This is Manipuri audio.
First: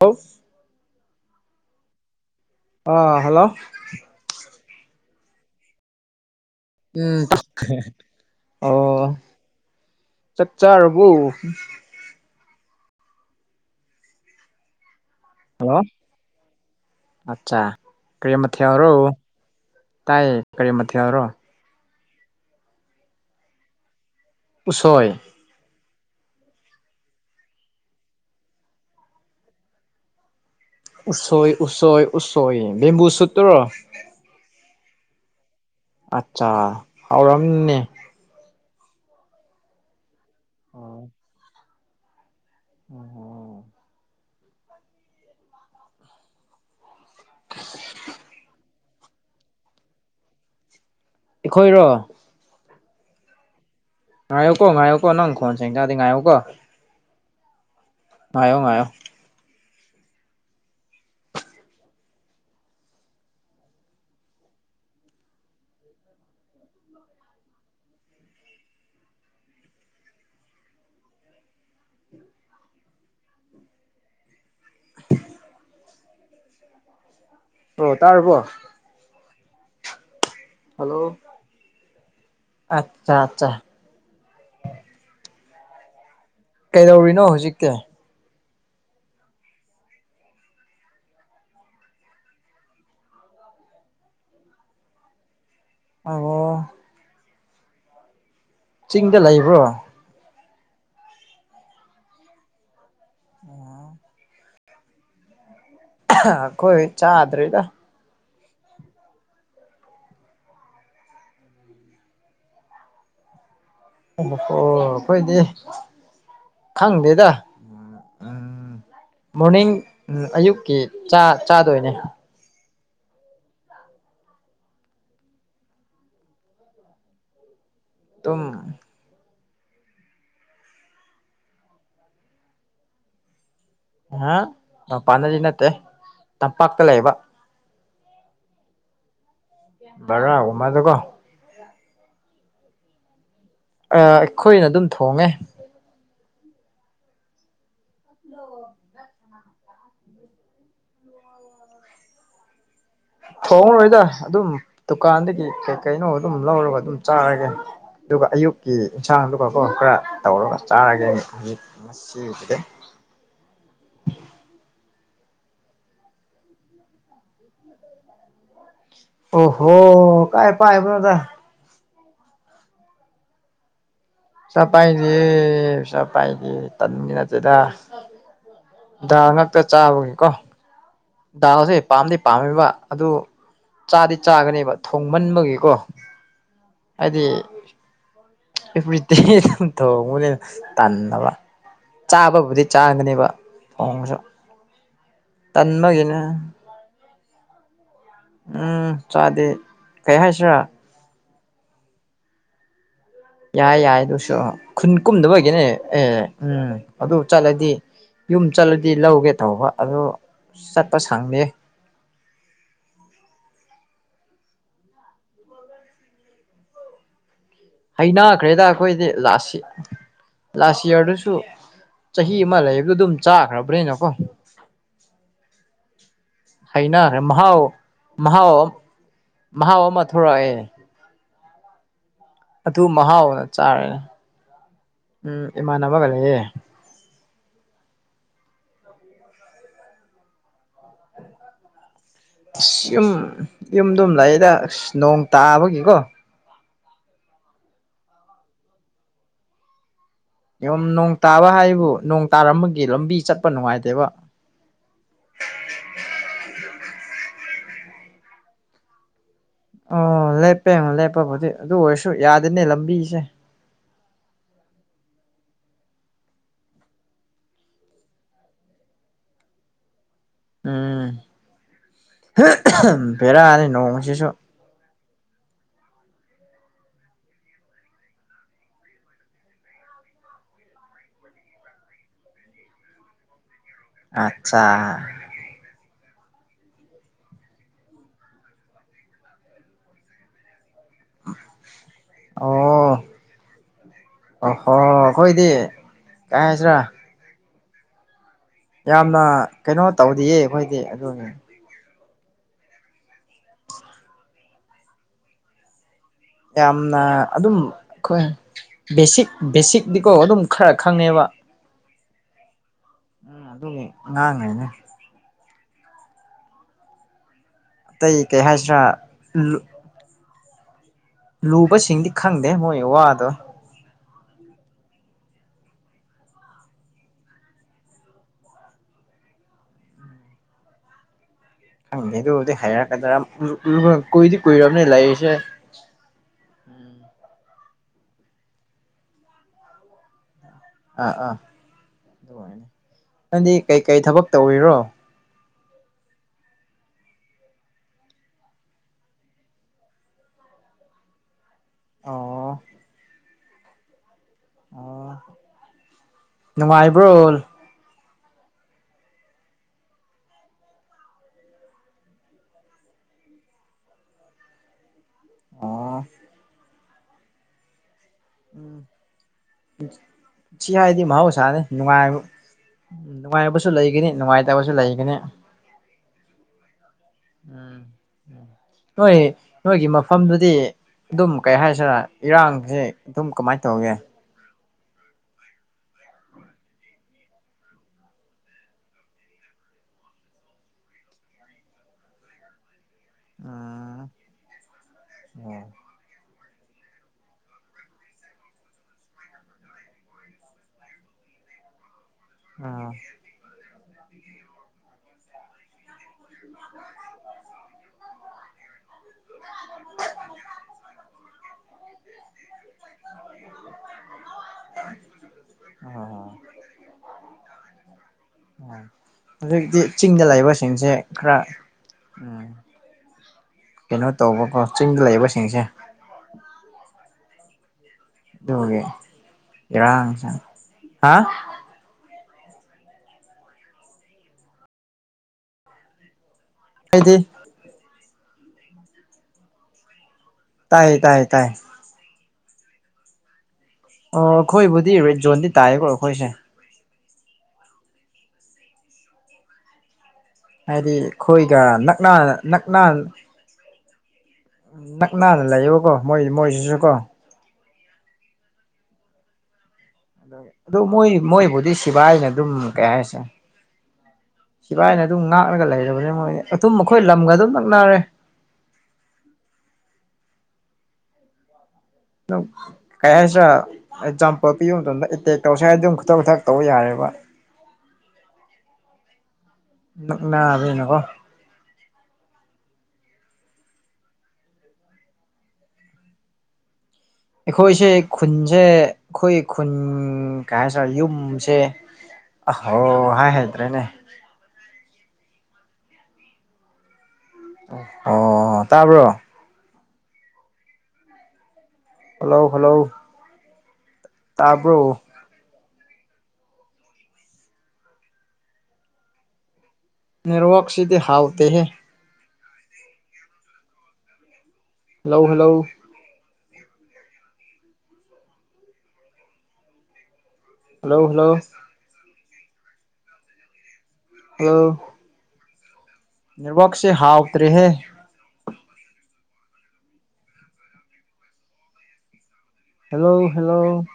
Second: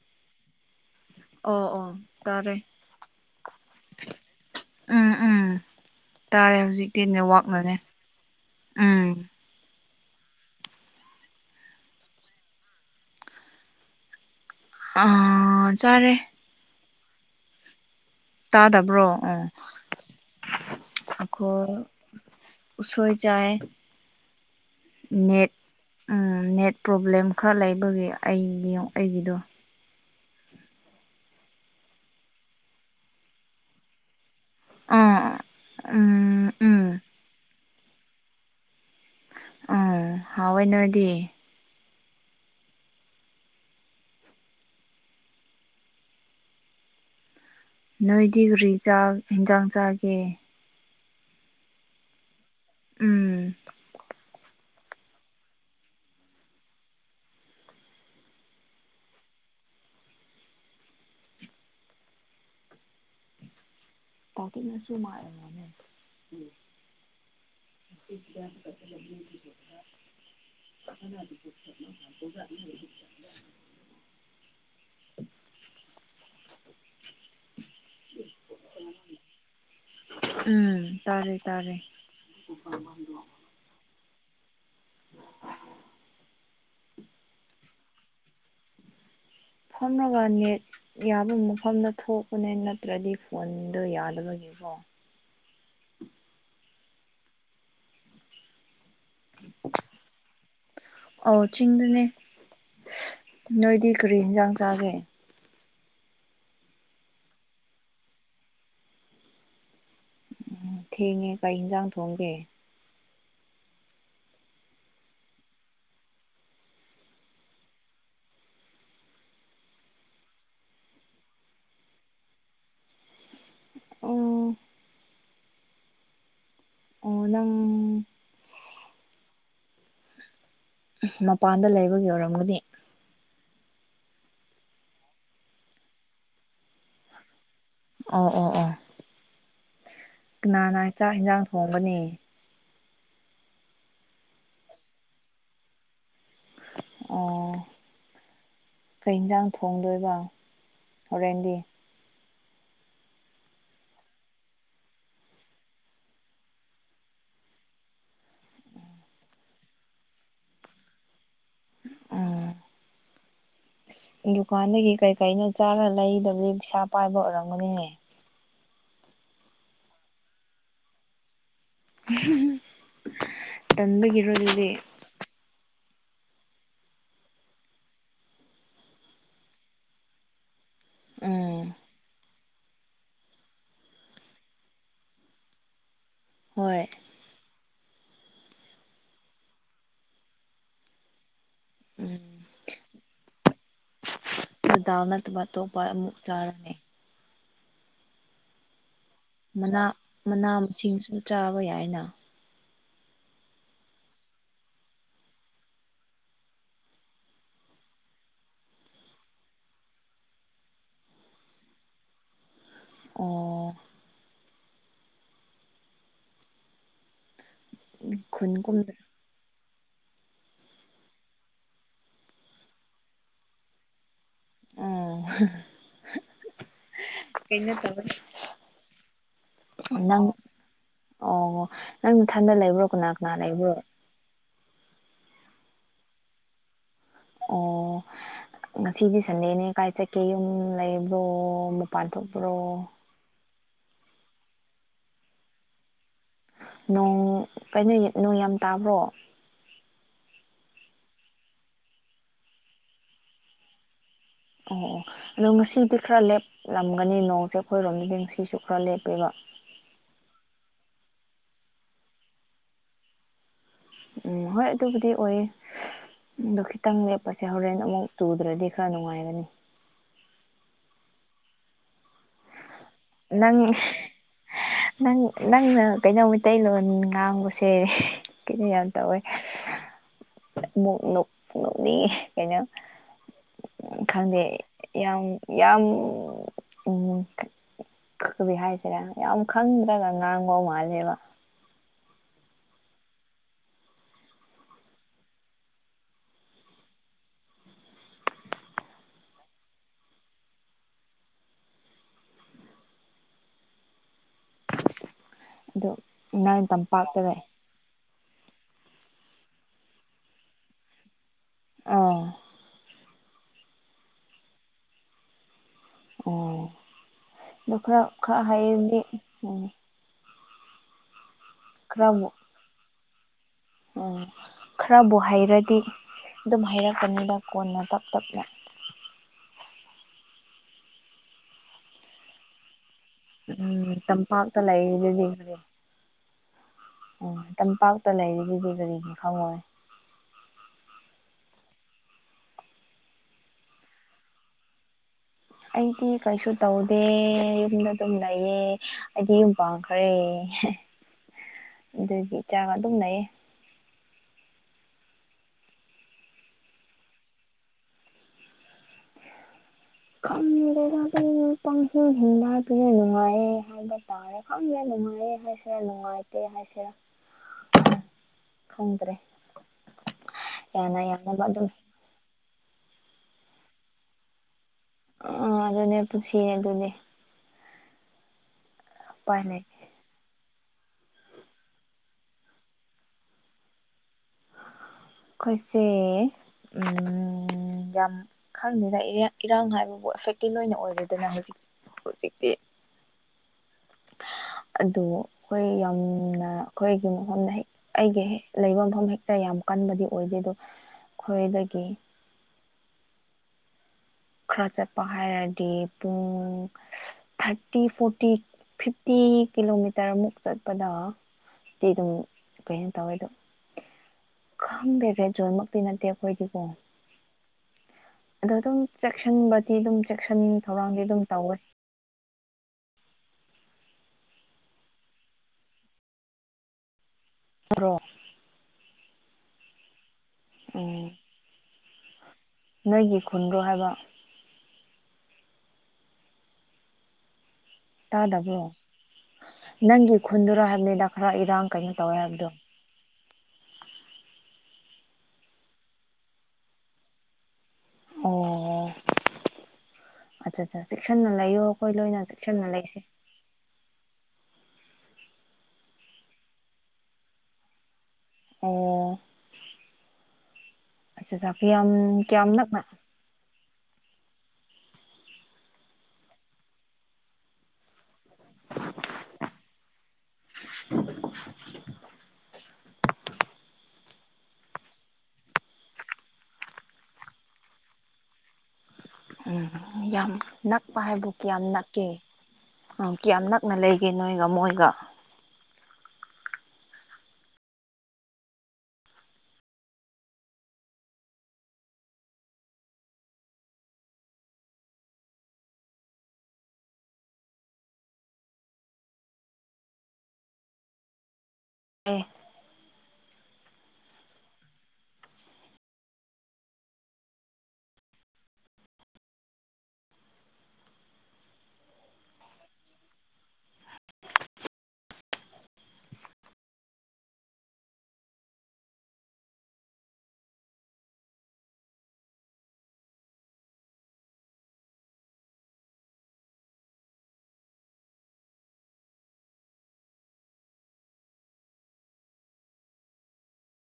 ꯍꯂꯣ ꯑꯣ ꯑꯣ ꯇꯥꯔꯦ ꯑ ꯍꯜꯂꯣ ꯎꯝ ꯎꯝ ꯇꯥꯔꯦ ꯍꯧꯖꯤꯛ ꯏꯇꯦꯟꯅꯦ ꯎꯝ ꯋꯥꯛꯅꯅꯦ ꯎꯝ ꯆꯠ ꯆꯥꯔꯕꯣ ꯑ ꯆꯔꯦ ꯑꯆꯥ ꯀꯔꯤ ꯃꯔꯣ ꯇꯥꯗꯕ꯭ꯔꯣ ꯑꯣ ꯇꯥꯏ ꯀꯔꯤ ꯃꯔꯣ ꯍ ꯎꯁꯣꯏ ꯆꯥꯏ ꯎꯁꯣꯏ ꯅꯦꯠ ꯎꯝ ꯅꯦꯠ ꯄ꯭ꯔꯣꯕ꯭ꯂꯦꯝ ꯈꯔ ꯂꯩꯕꯒꯤ ꯑꯩꯒꯤ ꯑꯩꯒꯤꯗꯣ ꯎꯁꯣꯏ ꯎꯁꯣꯏ ꯎꯁꯣꯏ ꯕꯦꯝꯕꯨ ꯁꯨꯇꯨꯔꯣ ꯑ ꯑꯆꯥ ꯍꯥꯎꯔꯅꯤꯅꯦ ꯎꯝ ꯍꯥꯎꯏ ꯑꯣꯏꯅꯗꯤ ꯎꯝ ꯍ ꯅꯣꯏꯗꯤ ꯔꯤ ꯌꯦꯟꯖꯥꯡ ꯆꯥꯒꯦ ꯑꯩꯈꯣꯏꯔꯣ ꯎꯝ ꯉꯥꯏꯌꯀꯣ ꯉꯥꯏꯌꯨꯀꯣ ꯀꯣꯟ ꯁꯦꯡꯀꯗꯤ ꯉꯥꯏꯌꯨꯀꯣ ꯉꯌꯣ ꯉꯌꯣ ꯇꯥꯇꯛꯅꯁꯨ ꯃꯥꯥꯛꯅꯦ ꯌꯥ ꯂ ꯅꯥ ꯄꯨ ꯊꯅꯄꯂ ꯆꯦ [unintelligible] [inaudible] ꯑꯣ ꯇꯥꯔꯕꯣ ꯎꯝ ꯍꯜꯂꯣ ꯇꯥꯔꯦ ꯇꯥꯔꯦ ꯑꯠꯆꯥ ꯑꯠꯆꯥ ꯀꯩꯗꯧꯔꯤꯅꯣ ꯍꯧꯖꯤꯛꯇꯤ ꯑ ꯐꯝꯅꯕꯅꯦꯠ ꯌꯥꯕ ꯃꯐꯝꯗ ꯊꯣꯛꯄꯅꯦ ꯅꯠꯇ꯭ꯔꯗꯤ ꯐꯣꯟꯗꯣ ꯌꯥꯗꯕꯒꯤꯀꯣ ꯑꯣ ꯆꯤꯡꯗ ꯂꯩꯕ꯭ꯔꯣ ꯑꯣ ꯆꯤꯡꯗꯅꯦ ꯅꯣꯏꯗꯤ ꯀꯔꯤ ꯌꯦꯟꯖꯥꯡ ꯆꯥꯒꯦ ꯑꯈꯣꯏ ꯆꯥꯗ꯭ꯔꯤꯗ ꯎ ꯊꯦꯡꯉꯦ ꯀꯔꯤ ꯌꯦꯟꯖꯥꯡ ꯊꯣꯡꯒꯦ ꯑꯣ ꯍꯣ ꯑꯩꯈꯣꯏꯗꯤ ꯈꯪꯗꯦꯗ ꯎꯝ ꯎꯝ ꯃꯣꯔꯅꯤꯡ ꯑꯌꯨꯛꯀꯤ ꯆꯥ ꯆꯥꯗꯣꯏꯅꯤ ꯑꯣ ꯑꯣ ꯅꯪ ꯇꯨꯝ ꯃꯄꯥꯟꯗ ꯂꯩꯕꯒꯤ ꯑꯣꯏꯔꯝꯒꯅꯤ ꯍꯥ ꯃꯄꯥꯟꯗꯗꯤ ꯅꯠꯇꯦ ꯇꯝꯄꯥꯛꯇ ꯂꯩꯕ ꯑꯣ ꯑꯣ ꯑꯣ ꯀꯅꯥꯅ ꯕꯔꯥꯒꯨꯝꯕꯗꯀꯣ ꯆꯥꯛ ꯏꯟꯁꯥꯡ ꯊꯣꯡꯒꯅꯤ ꯑꯩꯈꯣꯏꯅ ꯑꯗꯨꯝ ꯊꯣꯡꯉꯦ ꯑꯣ ꯂ ꯀꯩ ꯌꯦꯟꯖꯥꯡ ꯊꯣꯡꯗꯣꯏꯕ ꯍꯣꯔꯦꯟꯗꯤ ꯊꯣꯡꯔꯣꯏꯗ ꯑꯗꯨꯝ ꯗꯨꯀꯥꯟꯗꯒꯤ ꯀꯩ ꯀꯩꯅꯣ ꯑꯗꯨꯝ ꯂꯧꯔꯒ ꯑꯗꯨꯝ ꯆꯥꯔꯒꯦ ꯑꯗꯨꯒ ꯑꯌꯨꯛꯀꯤ ꯏꯟꯁꯥꯡ ꯑꯗꯨꯒ ꯈꯔ ꯇꯧꯔꯒ ꯆꯥꯔꯒꯦ ꯍꯧꯖꯤꯛ ꯑꯁ ꯗꯨꯀꯥꯟꯗꯒꯤ ꯀꯔꯤ ꯀꯔꯤꯅꯣ ꯆꯥꯔ ꯂꯩꯗꯕꯗꯤ ꯄꯩꯁꯥ ꯄꯥꯏꯕ ꯑꯣꯏꯔꯝꯒꯅꯤꯅꯦ ꯑꯣꯍꯣ ꯀꯥꯏ ꯄꯥꯏꯕꯅꯣꯗ ꯇꯟꯕꯒꯤ ꯄꯩꯁꯥ ꯄꯥꯏꯔꯤꯌꯦ ꯄꯩꯁꯥ ꯄꯥꯏꯔꯤꯌꯦ ꯇꯟꯃꯤ ꯅꯠꯇꯦꯗ ꯗꯥꯜ ꯉꯛꯇ ꯆꯥꯕꯒꯤꯀꯣ ꯎꯝ ꯗꯥꯜꯁꯦ ꯄꯥꯝꯗꯤ ꯄꯥꯝꯃꯦꯕ ꯑꯗꯨ ꯆꯥꯗꯤ ꯆꯥꯒꯅꯦꯕ ꯊꯣꯡ ꯃꯟꯕꯒꯤꯀꯣ ꯍꯣꯏ ꯑꯗꯤ [unintelligible] ꯊꯣꯡꯕꯅꯦ ꯇꯟꯗꯕ ꯎꯝ ꯆꯥꯕꯕꯨꯗꯤ ꯆꯥꯒꯅꯦꯕ ꯊꯣꯡꯁꯨ ꯗꯥꯜ ꯅꯠꯇꯕ ꯑꯇꯣꯞꯄ ꯑꯃꯨꯛ ꯆꯥꯔꯅꯤ ꯎꯝ ꯆꯥꯗꯦ ꯅꯥ ꯀꯩ ꯃꯅꯥ ꯍꯥꯏꯁꯤꯔꯥ ꯃꯁꯤꯡꯁꯨ ꯆꯥꯕ ꯌꯥꯏꯅ ꯌꯥꯏ ꯌꯥꯏ ꯑꯗꯨꯁꯨ ꯈꯨꯟ ꯀꯨꯝꯗꯕꯒꯤꯅꯦ ꯑꯦ ꯎꯝ ꯑꯗꯨ ꯆꯠꯂꯗꯤ ꯌꯨꯝ ꯆꯠꯂꯗꯤ ꯂꯧꯒꯦ ꯇꯧꯕ ꯑꯗꯣ ꯆꯠꯄ ꯁꯪꯗꯦ ꯑꯣ ꯈꯨꯟ ꯍꯩꯅꯈ꯭ꯔꯦꯗ ꯀꯨꯝꯗ꯭ꯔ ꯑꯩꯈꯣꯏꯗꯤ ꯂꯥꯛꯁꯤ ꯂꯥꯁ ꯏꯌꯥꯔꯗꯁꯨ ꯆꯍꯤ ꯑꯃ ꯂꯩꯕꯗꯣ ꯑꯗꯨꯝ ꯆꯥꯈ꯭ꯔꯕꯅꯤꯅꯀꯣ ꯎꯪ ꯍꯩꯅꯈ꯭ꯔꯦ ꯃꯍꯥꯎ ꯇꯧꯋꯦ ꯃꯍꯥꯎ ꯃꯍꯥꯎ ꯑꯃ ꯅꯪ ꯊꯣꯛꯔꯛꯑꯦ ꯑꯣ ꯅꯪ ꯃꯊꯟꯗ ꯂꯩꯕ꯭ꯔꯣ ꯑꯗꯨ ꯀꯅꯥ ꯀꯅꯥ ꯃꯍꯥꯎꯅ ꯂꯩꯕ꯭ꯔꯣ ꯆꯥꯔꯦꯅ ꯎꯝ ꯏꯃꯥꯟꯅꯕꯒ ꯂꯩꯌꯦ ꯑꯣ ꯉꯁꯤꯗꯤ ꯁꯟꯗꯦꯅꯦ ꯀꯥꯏ ꯆꯠꯀꯦ ꯌꯨꯝ ꯂꯩꯕ꯭ꯔꯣ ꯊꯣꯛꯄ꯭ꯔꯣ ꯑꯁ ꯌꯨꯝ ꯌꯨꯝꯗꯨꯝ ꯂꯩꯗ ꯑꯁ ꯅꯣꯡ ꯇꯥꯕꯒꯤꯀꯣ ꯅꯣꯡ ꯀꯩꯅꯣ ꯅꯣꯡ ꯌꯥꯝ ꯇꯥꯕ꯭ꯔꯣ ꯌꯣꯝ ꯅꯣꯡ ꯇꯥꯕ ꯍꯥꯏꯕꯨ ꯅꯣꯡ ꯇꯥꯔꯝꯃꯒꯤ ꯂꯝꯕꯤ ꯆꯠꯄ ꯅꯨꯡꯉꯥꯏꯇꯦꯕ ꯑꯣ ꯑꯣ ꯑꯗꯣ ꯉꯁꯤꯗꯤ ꯈꯔ ꯂꯦꯞꯂꯝꯒꯅꯤ ꯅꯣꯡꯁꯦ ꯑꯩꯈꯣꯏꯔꯣꯝꯗꯗꯤ ꯉꯁꯤꯁꯨ ꯈꯔ ꯂꯦꯞꯄꯦꯕ ꯑꯣ ꯂꯦꯞꯄꯦ ꯂꯦꯞꯄꯕꯨꯗꯤ ꯑꯗꯨ ꯑꯣꯏꯔꯁꯨ ꯌꯥꯗꯅꯦ ꯂꯝꯕꯤꯁꯦ ꯎꯝ ꯍꯣꯏ ꯑꯗꯨꯕꯨꯗꯤ ꯑꯣꯏꯌꯦ ꯑꯗꯣ ꯈꯤꯇꯪ ꯂꯦꯞꯄꯁꯦ ꯍꯣꯔꯦꯟ ꯑꯃꯨꯛ ꯇꯨꯗ꯭ꯔꯗꯤ ꯈꯔ ꯅꯨꯡꯉꯥꯏꯒꯅꯤ ꯎꯝ ꯄꯦꯔꯛꯑꯅꯤ ꯅꯪ ꯅꯣꯡꯁꯤꯁꯨ ꯅꯪ ꯅꯪꯅ ꯀꯩꯅꯣ ꯃꯩꯇꯩꯂꯣꯟ ꯉꯥꯡꯕꯁꯦ ꯀꯩꯅꯣ ꯌꯥꯝ ꯇꯧꯋꯦ ꯀꯩꯅ ꯪꯎ ꯈꯪꯗꯦ ꯑꯠꯆꯥ ꯌꯥꯝ ꯌꯥꯝ ꯎꯝ ꯀꯔꯤ ꯍꯥꯏꯁꯤꯔꯥ ꯌꯥꯝ ꯈꯪꯗ꯭ꯏ ꯉꯥꯡꯕ ꯃꯥꯜꯂꯦꯕ ꯑꯣ ꯑꯣ ꯍꯣ ꯑꯩꯈꯣꯏꯗꯤ ꯀꯥꯏ ꯍꯥꯏꯁꯤꯔꯥ ꯌꯥꯝꯅ ꯀꯩꯅꯣ ꯇꯧꯗꯤꯌꯦ ꯑꯩꯈꯣꯏꯗꯤ ꯑꯗꯨꯅꯦ ꯑꯗꯨꯣ ꯅ ꯇꯝꯄꯥꯛꯇꯗ ꯍꯣꯏ ꯕꯦꯁꯤꯛ ꯕꯦꯁꯤꯛꯇꯤꯀꯣ ꯑꯗꯨꯝ ꯈꯔ ꯈꯪꯉꯦꯕ ꯑꯥ ꯎꯝ ꯑꯗꯨꯒꯤ ꯉꯥꯡꯉꯤꯅꯤ ꯑꯣ ꯑꯇꯩ ꯀꯩ ꯂꯈ꯭ꯔꯥꯈꯔ ꯍꯥꯏꯁꯤꯔꯥ ꯍꯥꯏꯗꯤ ꯎꯝ ꯂꯨꯕꯁꯤꯡꯗꯤ ꯈꯔꯕꯨ ꯈꯪꯗꯦ ꯃꯣꯏ ꯋꯥꯗꯣ ꯎꯝ ꯈꯔꯕꯨ ꯍꯩꯔꯗꯤ ꯑꯗꯨꯝ ꯍꯩꯔꯛꯄꯅꯤꯗ ꯀꯣꯟꯅ ꯇꯞ ꯇꯞꯅ ꯈꯪꯉꯦ ꯑꯗꯨꯕꯨꯗꯤ ꯍꯥꯏꯔꯛꯀꯗ꯭ꯔꯥ ꯎꯝ ꯀꯨꯏꯗꯤ ꯇꯝꯄꯥꯛꯇ ꯀꯨꯏꯔꯕꯅꯦ ꯂꯩꯔꯤꯗꯨꯗꯤ ꯂꯩꯔꯤꯁꯦ ꯀꯔꯤ ꯎꯝ ꯇꯝꯄꯥꯛꯇ ꯂꯩꯔꯤꯗꯨꯗꯤ ꯀꯔꯤꯒꯤ ꯈꯪꯉꯣꯏ ꯑꯥ ꯑꯥ ꯅꯪꯗꯤ ꯀꯩꯀꯩ ꯊꯕꯛ ꯇꯧꯔꯤꯔꯣ ꯑꯩꯗꯤ ꯀꯩꯁꯨ ꯇꯧꯗꯦ ꯌꯨꯝꯗ ꯑꯗꯨꯝ ꯂꯩꯌꯦ ꯑꯩꯗꯤ ꯌꯨꯝ ꯄꯥꯟ ꯍꯔꯦ ꯑꯗꯨꯗꯤ ꯑꯣ ꯏꯆꯥꯒ ꯑꯗꯨꯝꯅꯩꯌꯦ ꯑꯣ ꯅꯨꯡꯉꯥꯏꯕ꯭ꯔꯣ ꯈꯪꯗꯦꯗ ꯑꯗꯨꯝ ꯄꯪꯍꯤꯡ ꯍꯤꯡꯕ ꯅꯨꯡꯉꯥꯏꯔꯦ ꯍꯥꯏꯕ ꯇꯥꯔꯦ ꯈꯪꯗꯦ ꯅꯨꯡꯉꯥꯏ ꯑꯩ ꯏꯁꯥ ꯑꯣ ꯅꯨꯡꯉꯥꯏꯇꯦ ꯍꯥꯏꯁꯦꯔꯥ ꯎꯝ ꯁꯤ ꯌꯥꯅ ꯍꯥꯏꯗꯤ ꯌꯥꯅꯕ ꯃꯍꯧꯁꯥꯅ ꯑꯗꯨꯝ ꯅꯨꯡꯉꯥꯏꯕ ꯎ ꯅꯨꯡꯉꯥꯏꯕꯁꯨ ꯂꯩꯒꯅꯤ ꯅꯨꯡꯉꯥꯏꯇꯕꯁꯨ ꯂꯩꯒꯅꯤ ꯑ ꯑꯗꯨꯅꯦ ꯄꯨꯟꯁꯤꯌꯦꯦ ꯑꯗꯨꯅꯦ ꯎꯝ ꯅꯣꯏ ꯎꯄꯥꯏ ꯂꯩꯇꯦ ꯅꯣꯏꯒꯤ ꯃꯥ ꯃꯐꯝꯗꯨꯗꯤ ꯑꯗꯨꯝ ꯀꯩ ꯍꯥꯏꯁꯤꯔ ꯏꯔꯥꯡꯁꯤ ꯑꯗꯨꯝ ꯀꯃꯥꯏꯅ ꯇꯧꯒꯦ ꯑꯩꯈꯣꯏꯁꯦ ꯎꯝ ꯌꯥꯝ ꯈꯪꯗꯦꯅ ꯏꯔꯥꯡ ꯍꯥꯏꯕꯕꯨ ꯑꯦꯐꯦꯛꯇꯠ ꯑꯣꯏꯅ ꯑꯣꯏꯔꯦꯗꯅ ꯍꯧꯖꯤꯛ ꯍꯧꯖꯤꯛꯇꯤ ꯑ ꯑꯗꯣ ꯑꯩꯈꯣꯏ ꯌꯥꯝꯅ ꯑꯩꯈꯣꯏꯒꯤ ꯃꯐꯝꯗ ꯍꯦꯛ ꯑꯩꯒꯤ ꯍꯦꯛ ꯂꯩꯕ ꯃꯐꯝ ꯍꯦꯛꯇ ꯌꯥꯝ ꯀꯟꯕꯗꯤ ꯑꯣꯏꯗꯦ ꯑꯗꯣ ꯈꯣꯏꯗꯗꯒꯤ ꯑꯥ ꯈꯔ ꯆꯠꯄ ꯍꯥꯏꯔꯗꯤ ꯄꯨꯡ ꯊꯥꯔꯇꯤ ꯐꯣꯔꯇꯤ ꯐꯤꯐꯇꯤ ꯀꯤꯂꯣꯃꯤꯇꯔꯃꯨꯛ ꯆꯠꯄꯗ ꯁꯤ ꯑꯗꯨꯝ ꯀꯩꯅꯣ ꯇꯧꯋꯦꯗꯣ [unintelligible] ꯈꯪꯗꯦ ꯔꯦꯗꯖꯣꯟꯃꯛꯇꯤ ꯅꯠꯇꯦ ꯑꯣ ꯑꯩꯈꯣꯏꯗꯤꯀꯣ ꯑꯗꯣ ꯑꯗꯨꯝ ꯎꯪ ꯆꯦꯛꯁꯤꯟꯕꯗꯤ ꯍꯧꯖꯤꯛꯇꯤ ꯑꯗꯨꯝ ꯆꯤꯡꯗ ꯆꯦꯛꯁꯤꯟ ꯂꯩꯕꯁꯤꯡꯁꯦ ꯊꯧꯔꯥꯡꯗꯤ ꯑꯗꯨꯝ ꯈꯔꯥ ꯇꯧꯋꯦ꯭ꯔꯣ ꯎꯝ ꯀꯩꯅꯣ ꯇꯧꯕꯀꯣ ꯆꯤꯡꯗ ꯂꯩꯕꯁꯤꯡꯁꯦ ꯕ꯭ꯔꯣ ꯑꯗꯨꯒꯒꯤꯦ ꯏꯔꯥꯡꯁꯥꯡ ꯎꯝ ꯅꯣꯏꯒꯤ ꯈꯨꯟꯗ꯭ꯔꯣ ꯍꯥꯏꯕ ꯀꯗꯤ ꯇꯥꯗꯕ꯭ꯔꯣ ꯅꯪꯒꯤ ꯈꯨꯟꯗꯨꯔꯥ ꯇꯥꯏ ꯍꯥꯏꯕꯅꯤꯗ ꯇꯥꯏ ꯈꯔ ꯇꯥꯏ ꯏꯔꯥꯡ ꯀꯩꯅꯣ ꯇꯧꯋꯦ ꯍꯥꯏꯕꯗꯣ ꯑꯣ ꯑꯩꯈꯣꯏꯕꯨꯗꯤ ꯔꯦꯠ ꯖꯣꯟꯗꯤ ꯇꯥꯏꯌꯦꯀꯣ ꯑꯩꯈꯣꯏꯁꯦ ꯑꯣ ꯑꯠꯆꯥ ꯆꯥ ꯍꯥꯏꯗꯤ ꯆꯦꯛꯁꯤꯟꯅ ꯂꯩꯌꯣ ꯑꯩꯈꯣꯏꯒ ꯑꯩꯈꯣꯏ ꯅꯛꯅ ꯂꯣꯏꯅ ꯆꯦꯛꯁꯤꯟꯅ ꯅꯛꯅ ꯂꯩꯁꯦ ꯅꯛꯅꯅ ꯂꯩꯌꯦꯕꯀꯣ ꯃꯣꯏ ꯃꯣꯏꯁꯤꯁꯨ ꯀꯣ ꯑꯣ ꯑꯗꯨ ꯃꯣꯏ ꯑꯠꯆꯥ ꯑꯠꯆꯥ ꯃꯣꯏꯕꯨꯗꯤ ꯀꯌꯥꯝ ꯁꯤꯕꯥꯥꯏꯅ ꯑꯗꯨꯝ ꯀꯌꯥꯝ ꯅꯛꯅ ꯀꯩ ꯍꯥꯏꯁꯦ ꯁꯤꯕꯥꯥꯏꯅ ꯑꯗꯨꯝ ꯉꯥꯛꯂꯒ ꯂꯩꯔꯕꯅꯤ ꯃꯣꯏꯅꯤ ꯑꯗꯨꯝ ꯑꯩꯣꯏ ꯂꯝꯒ ꯑꯗꯨꯝ ꯅꯛꯅꯔꯦ [unintelligible] ꯀꯍꯥꯏꯆꯥ ꯑꯦꯛꯖꯥꯝꯄꯜ ꯄꯤꯕ ꯃꯇꯝꯗ ꯑꯦꯇꯦꯛ ꯇꯧꯁꯦ ꯍꯥꯏ ꯑꯗꯨꯝ ꯈꯨꯊꯛ ꯈꯨꯊꯛ ꯇꯧꯕ ꯌꯥꯔꯦꯕ ꯎꯝ ꯌꯥꯝ ꯅꯛꯄ ꯅꯛꯅꯕꯅꯤꯅꯀꯣ ꯍꯥꯏꯕꯨ ꯀꯌꯥꯝ ꯅꯛꯀꯦ ꯀꯌꯥꯝ ꯅꯛꯅ ꯂꯩꯒꯦ ꯅꯣꯏꯒ ꯃꯣꯏꯒ ꯑꯩꯈꯣꯏꯁꯦ ꯈꯨꯟꯁꯦ ꯑꯩꯈꯣꯏ ꯈꯨꯟ ꯀꯩ ꯍꯥꯏꯁꯤꯔ ꯌꯨꯝꯁꯦ ꯑꯣ ꯍꯣ ꯍꯥꯏ ꯍꯩꯇ꯭ꯔꯦꯅꯦ ꯑꯣ ꯑꯣ ꯇꯥꯕ꯭ꯔꯣ ꯑꯦ ꯍꯜꯂꯣ ꯍꯜꯂꯣ ꯇꯥꯔꯕ꯭ꯔꯣ ꯅꯅꯤꯔꯋꯛꯁꯤꯗꯤ ꯍꯥꯎꯇꯍ hello hello hello hello hello ꯅꯦꯋꯥꯛꯁꯦ ꯍꯥꯥꯎꯇꯔꯦꯍꯦ ꯍꯜꯂꯣ ꯍꯜꯂꯣ